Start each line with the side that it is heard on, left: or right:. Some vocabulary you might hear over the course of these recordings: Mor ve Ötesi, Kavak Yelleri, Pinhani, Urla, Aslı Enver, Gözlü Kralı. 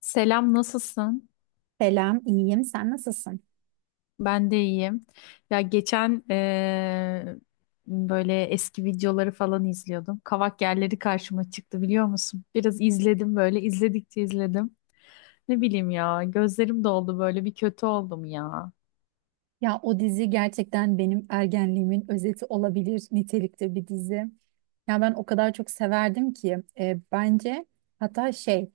left: Selam, nasılsın?
right: Selam, iyiyim. Sen nasılsın?
left: Ben de iyiyim. Ya geçen böyle eski videoları falan izliyordum. Kavak yerleri karşıma çıktı biliyor musun? Biraz izledim böyle, izledikçe izledim. Ne bileyim ya, gözlerim doldu böyle bir kötü oldum ya.
right: Ya o dizi gerçekten benim ergenliğimin özeti olabilir nitelikte bir dizi. Ya ben o kadar çok severdim ki bence hatta şey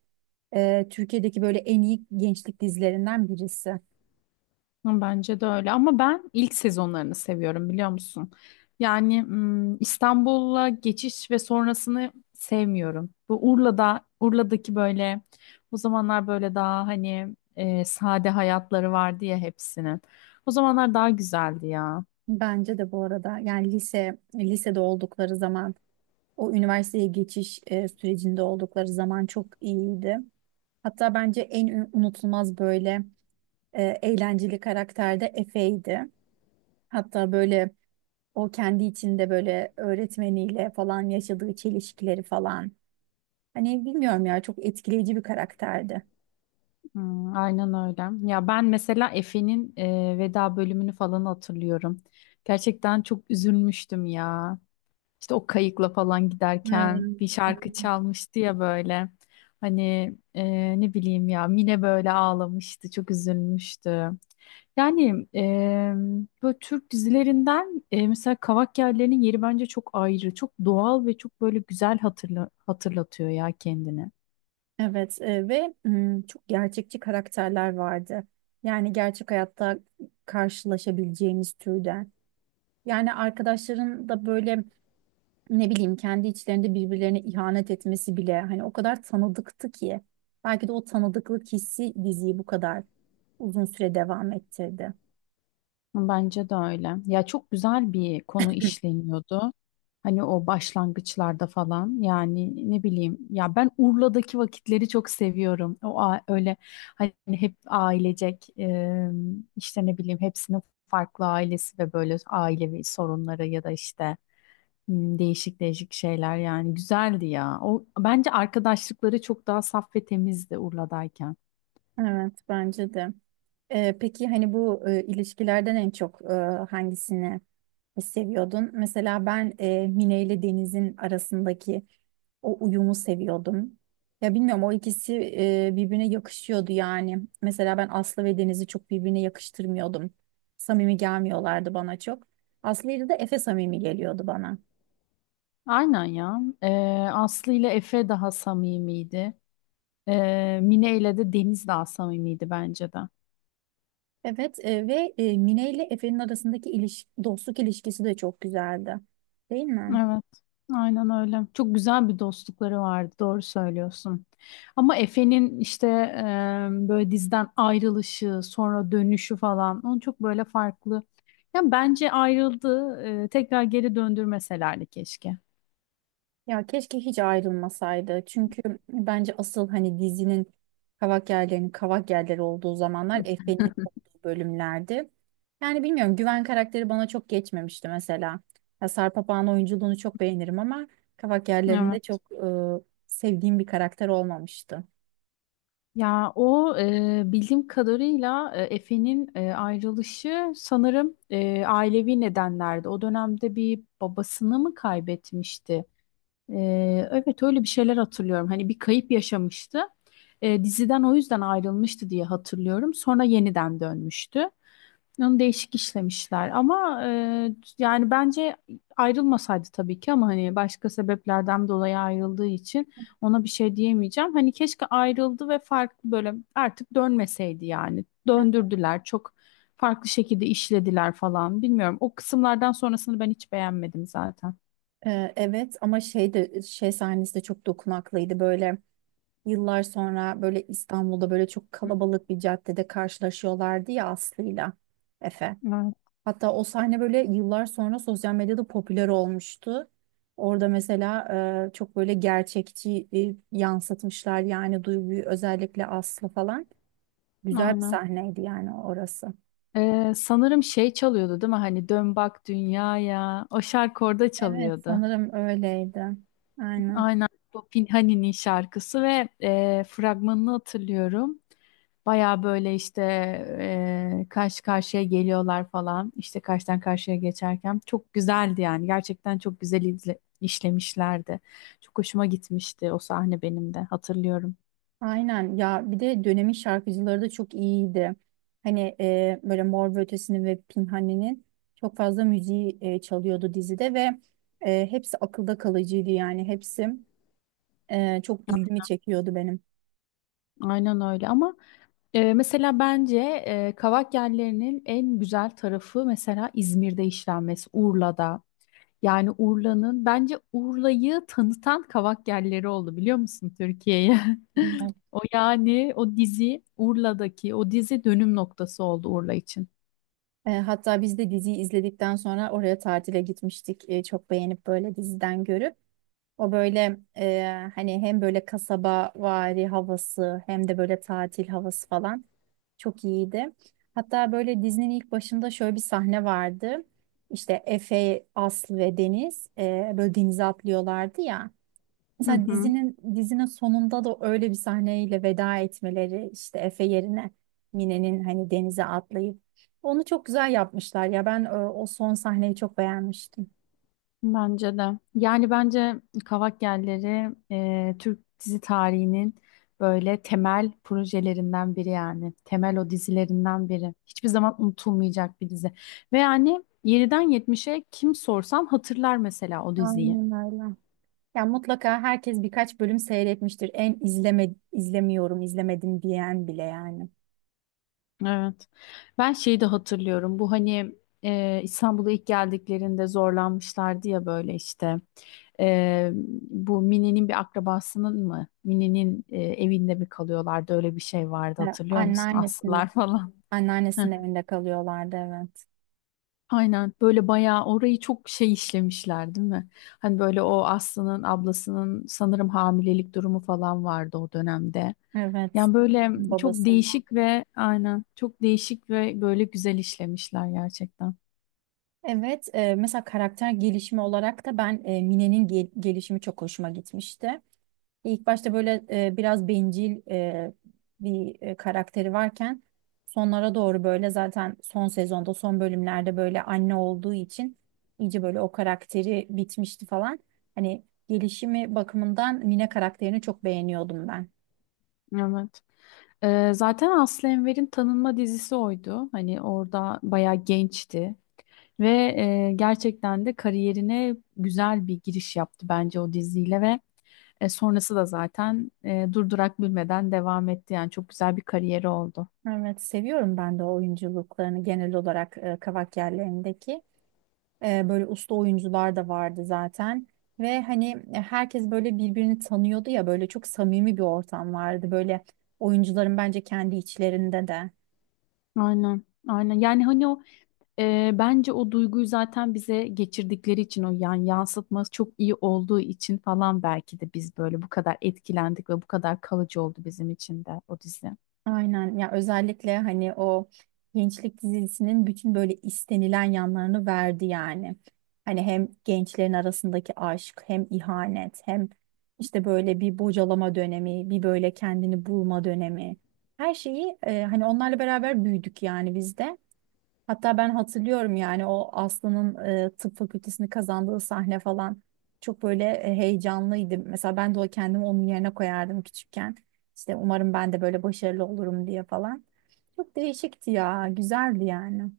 right: Türkiye'deki böyle en iyi gençlik dizilerinden birisi.
left: Hı, bence de öyle ama ben ilk sezonlarını seviyorum biliyor musun? Yani hmm, İstanbul'a geçiş ve sonrasını sevmiyorum. Bu Urla'daki böyle o zamanlar böyle daha hani sade hayatları vardı ya hepsinin. O zamanlar daha güzeldi ya.
right: Bence de bu arada yani lisede oldukları zaman o üniversiteye geçiş sürecinde oldukları zaman çok iyiydi. Hatta bence en unutulmaz böyle eğlenceli karakter de Efe'ydi. Hatta böyle o kendi içinde böyle öğretmeniyle falan yaşadığı çelişkileri falan. Hani bilmiyorum ya çok etkileyici bir karakterdi.
left: Hmm, aynen öyle. Ya ben mesela Efe'nin veda bölümünü falan hatırlıyorum. Gerçekten çok üzülmüştüm ya. İşte o kayıkla falan giderken
right: Evet.
left: bir şarkı çalmıştı ya böyle. Hani ne bileyim ya Mine böyle ağlamıştı, çok üzülmüştü. Yani e, Böyle Türk dizilerinden mesela Kavak Yellerinin yeri bence çok ayrı, çok doğal ve çok böyle güzel hatırlatıyor ya kendini.
right: Evet ve çok gerçekçi karakterler vardı. Yani gerçek hayatta karşılaşabileceğimiz türden. Yani arkadaşların da böyle ne bileyim kendi içlerinde birbirlerine ihanet etmesi bile hani o kadar tanıdıktı ki. Belki de o tanıdıklık hissi diziyi bu kadar uzun süre devam ettirdi.
left: Bence de öyle. Ya çok güzel bir konu işleniyordu. Hani o başlangıçlarda falan yani ne bileyim ya ben Urla'daki vakitleri çok seviyorum. O öyle hani hep ailecek işte ne bileyim hepsinin farklı ailesi ve böyle ailevi sorunları ya da işte değişik değişik şeyler yani güzeldi ya. O bence arkadaşlıkları çok daha saf ve temizdi Urla'dayken.
right: Evet bence de. Peki hani bu ilişkilerden en çok hangisini seviyordun? Mesela ben Mine ile Deniz'in arasındaki o uyumu seviyordum. Ya bilmiyorum o ikisi birbirine yakışıyordu yani. Mesela ben Aslı ve Deniz'i çok birbirine yakıştırmıyordum. Samimi gelmiyorlardı bana çok. Aslı ile de Efe samimi geliyordu bana.
left: Aynen ya. Aslı ile Efe daha samimiydi. Mine ile de Deniz daha samimiydi bence de.
right: Evet ve Mine ile Efe'nin arasındaki dostluk ilişkisi de çok güzeldi. Değil mi?
left: Evet, aynen öyle. Çok güzel bir dostlukları vardı, doğru söylüyorsun. Ama Efe'nin işte böyle dizden ayrılışı, sonra dönüşü falan, onu çok böyle farklı. Yani bence ayrıldı, tekrar geri döndürmeselerdi keşke.
right: Ya keşke hiç ayrılmasaydı. Çünkü bence asıl hani dizinin kavak yerleri olduğu zamanlar Efe'nin olduğu bölümlerdi. Yani bilmiyorum Güven karakteri bana çok geçmemişti mesela. Ya Sarp Apağan oyunculuğunu çok beğenirim ama kavak yerlerinde
left: Evet.
right: çok sevdiğim bir karakter olmamıştı.
left: Ya o bildiğim kadarıyla Efe'nin ayrılışı sanırım ailevi nedenlerde. O dönemde bir babasını mı kaybetmişti? E, evet öyle bir şeyler hatırlıyorum. Hani bir kayıp yaşamıştı. Diziden o yüzden ayrılmıştı diye hatırlıyorum. Sonra yeniden dönmüştü. Onu değişik işlemişler ama yani bence ayrılmasaydı tabii ki ama hani başka sebeplerden dolayı ayrıldığı için ona bir şey diyemeyeceğim. Hani keşke ayrıldı ve farklı böyle artık dönmeseydi yani. Döndürdüler çok farklı şekilde işlediler falan bilmiyorum. O kısımlardan sonrasını ben hiç beğenmedim zaten.
right: Evet ama şey de şey sahnesi de çok dokunaklıydı böyle. Yıllar sonra böyle İstanbul'da böyle çok kalabalık bir caddede karşılaşıyorlardı ya Aslı'yla Efe.
left: Evet,
right: Hatta o sahne böyle yıllar sonra sosyal medyada popüler olmuştu. Orada mesela çok böyle gerçekçi yansıtmışlar yani duyguyu özellikle Aslı falan. Güzel bir
left: aynen.
right: sahneydi yani orası.
left: Sanırım şey çalıyordu değil mi? Hani dön bak dünyaya. O şarkı orada
right: Evet
left: çalıyordu.
right: sanırım öyleydi. Aynen.
left: Aynen bu Pinhani'nin şarkısı ve fragmanını hatırlıyorum. Baya böyle işte karşı karşıya geliyorlar falan. İşte karşıdan karşıya geçerken çok güzeldi yani. Gerçekten çok güzel işlemişlerdi. Çok hoşuma gitmişti o sahne benim de hatırlıyorum.
right: Aynen ya bir de dönemin şarkıcıları da çok iyiydi. Hani böyle Mor ve Ötesi'nin ve Pinhani'nin çok fazla müziği çalıyordu dizide ve hepsi akılda kalıcıydı yani hepsi çok ilgimi çekiyordu benim.
left: Aynen öyle ama mesela bence Kavak Yelleri'nin en güzel tarafı mesela İzmir'de işlenmesi, Urla'da. Yani Urla'nın bence Urla'yı tanıtan kavak yerleri oldu biliyor musun Türkiye'ye? O yani o dizi Urla'daki o dizi dönüm noktası oldu Urla için.
right: E, hatta biz de diziyi izledikten sonra oraya tatile gitmiştik. E, çok beğenip böyle diziden görüp. O böyle hani hem böyle kasaba vari havası hem de böyle tatil havası falan çok iyiydi. Hatta böyle dizinin ilk başında şöyle bir sahne vardı. İşte Efe, Aslı ve Deniz böyle denize atlıyorlardı ya.
left: Hı
right: Mesela
left: hı.
right: dizinin sonunda da öyle bir sahneyle veda etmeleri işte Efe yerine Mine'nin hani denize atlayıp onu çok güzel yapmışlar ya ben o son sahneyi çok beğenmiştim.
left: Bence de. Yani bence kavak yerleri Türk dizi tarihinin böyle temel projelerinden biri yani. Temel o dizilerinden biri. Hiçbir zaman unutulmayacak bir dizi. Ve yani 7'den 70'e kim sorsam hatırlar mesela o diziyi.
right: Aynen öyle. Ya mutlaka herkes birkaç bölüm seyretmiştir. En izlemiyorum, izlemedim diyen bile yani.
left: Evet. Ben şeyi de hatırlıyorum. Bu hani İstanbul'a ilk geldiklerinde zorlanmışlardı ya böyle işte. E, Bu Mine'nin bir akrabasının mı? Mine'nin evinde mi kalıyorlardı? Öyle bir şey vardı
right: E,
left: hatırlıyor musun?
right: anneannesinin
left: Aslılar falan.
right: anneannesinin evinde kalıyorlardı evet.
left: Aynen böyle bayağı orayı çok şey işlemişler değil mi? Hani böyle o Aslı'nın ablasının sanırım hamilelik durumu falan vardı o dönemde.
right: Evet.
left: Yani böyle çok
right: Babası.
left: değişik ve aynen çok değişik ve böyle güzel işlemişler gerçekten.
right: Evet, mesela karakter gelişimi olarak da ben Mine'nin gelişimi çok hoşuma gitmişti. İlk başta böyle biraz bencil bir karakteri varken sonlara doğru böyle zaten son sezonda son bölümlerde böyle anne olduğu için iyice böyle o karakteri bitmişti falan. Hani gelişimi bakımından Mine karakterini çok beğeniyordum ben.
left: Evet. Zaten Aslı Enver'in tanınma dizisi oydu. Hani orada bayağı gençti. Ve gerçekten de kariyerine güzel bir giriş yaptı bence o diziyle ve sonrası da zaten durdurak bilmeden devam etti. Yani çok güzel bir kariyeri oldu.
right: Evet seviyorum ben de o oyunculuklarını genel olarak Kavak yerlerindeki. E, böyle usta oyuncular da vardı zaten. Ve hani herkes böyle birbirini tanıyordu ya böyle çok samimi bir ortam vardı. Böyle oyuncuların bence kendi içlerinde de.
left: Aynen, aynen. Yani hani o bence o duyguyu zaten bize geçirdikleri için o yani yansıtması çok iyi olduğu için falan belki de biz böyle bu kadar etkilendik ve bu kadar kalıcı oldu bizim için de o dizi.
right: Aynen ya özellikle hani o gençlik dizisinin bütün böyle istenilen yanlarını verdi yani. Hani hem gençlerin arasındaki aşk hem ihanet hem işte böyle bir bocalama dönemi bir böyle kendini bulma dönemi. Her şeyi hani onlarla beraber büyüdük yani biz de. Hatta ben hatırlıyorum yani o Aslı'nın tıp fakültesini kazandığı sahne falan çok böyle heyecanlıydım. Mesela ben de o kendimi onun yerine koyardım küçükken. İşte umarım ben de böyle başarılı olurum diye falan. Çok değişikti ya, güzeldi yani.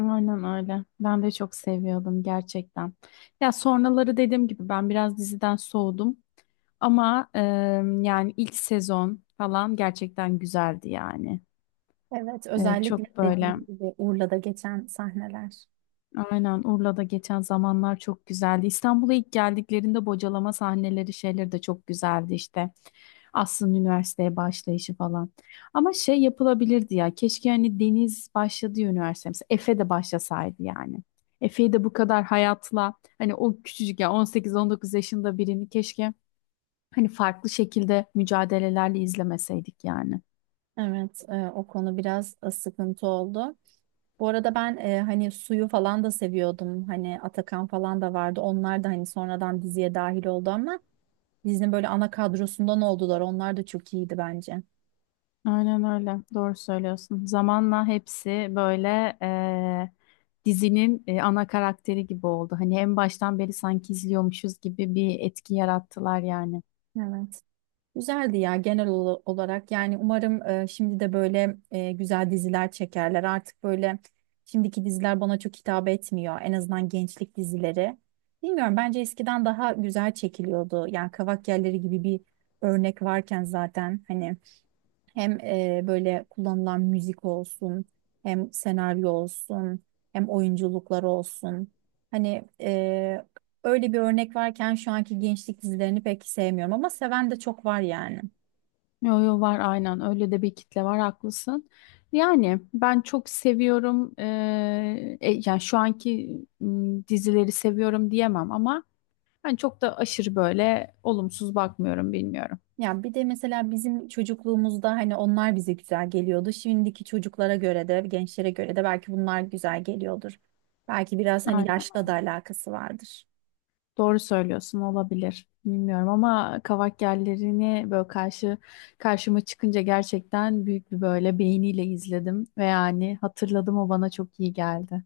left: Aynen öyle. Ben de çok seviyordum gerçekten. Ya sonraları dediğim gibi ben biraz diziden soğudum. Ama yani ilk sezon falan gerçekten güzeldi yani.
right: Evet, özellikle
left: Çok böyle.
right: dediğim gibi Urla'da geçen sahneler.
left: Aynen Urla'da geçen zamanlar çok güzeldi. İstanbul'a ilk geldiklerinde bocalama sahneleri şeyleri de çok güzeldi işte. Aslı'nın üniversiteye başlayışı falan. Ama şey yapılabilirdi ya. Keşke hani Deniz başladığı üniversite mesela Efe de başlasaydı yani. Efe'yi de bu kadar hayatla hani o küçücük ya on sekiz on dokuz yaşında birini keşke hani farklı şekilde mücadelelerle izlemeseydik yani.
right: Evet, o konu biraz sıkıntı oldu. Bu arada ben hani suyu falan da seviyordum. Hani Atakan falan da vardı. Onlar da hani sonradan diziye dahil oldu ama dizinin böyle ana kadrosundan oldular. Onlar da çok iyiydi bence.
left: Aynen öyle. Doğru söylüyorsun. Zamanla hepsi böyle dizinin ana karakteri gibi oldu. Hani en baştan beri sanki izliyormuşuz gibi bir etki yarattılar yani.
right: Evet. Güzeldi ya genel olarak. Yani umarım şimdi de böyle güzel diziler çekerler. Artık böyle şimdiki diziler bana çok hitap etmiyor. En azından gençlik dizileri. Bilmiyorum bence eskiden daha güzel çekiliyordu. Yani Kavak Yelleri gibi bir örnek varken zaten hani hem böyle kullanılan müzik olsun, hem senaryo olsun, hem oyunculuklar olsun. Hani öyle bir örnek varken şu anki gençlik dizilerini pek sevmiyorum ama seven de çok var yani.
left: Yo yo var aynen. Öyle de bir kitle var haklısın. Yani ben çok seviyorum. Yani şu anki dizileri seviyorum diyemem ama ben çok da aşırı böyle olumsuz bakmıyorum bilmiyorum.
right: Ya bir de mesela bizim çocukluğumuzda hani onlar bize güzel geliyordu. Şimdiki çocuklara göre de, gençlere göre de belki bunlar güzel geliyordur. Belki biraz hani
left: Aynen.
right: yaşla da alakası vardır.
left: Doğru söylüyorsun, olabilir. Bilmiyorum ama kavak yerlerini böyle karşıma çıkınca gerçekten büyük bir böyle beğeniyle izledim ve yani hatırladım o bana çok iyi geldi.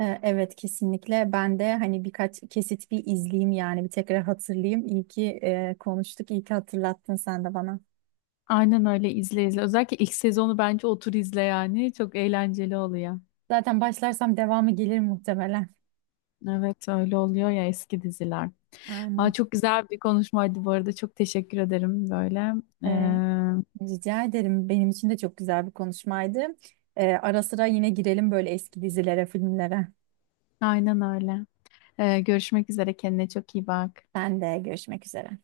right: E, evet kesinlikle ben de hani birkaç kesit bir izleyeyim yani bir tekrar hatırlayayım. İyi ki konuştuk, iyi ki hatırlattın sen de bana.
left: Aynen öyle izle izle. Özellikle ilk sezonu bence otur izle yani. Çok eğlenceli oluyor.
right: Zaten başlarsam devamı gelir muhtemelen.
left: Evet öyle oluyor ya eski diziler. Aa,
right: Aynen.
left: çok güzel bir konuşmaydı bu arada. Çok teşekkür ederim böyle.
right: E,
left: Ee,
right: rica ederim. Benim için de çok güzel bir konuşmaydı. E, ara sıra yine girelim böyle eski dizilere, filmlere.
left: aynen öyle. Görüşmek üzere. Kendine çok iyi bak.
right: Ben de görüşmek üzere.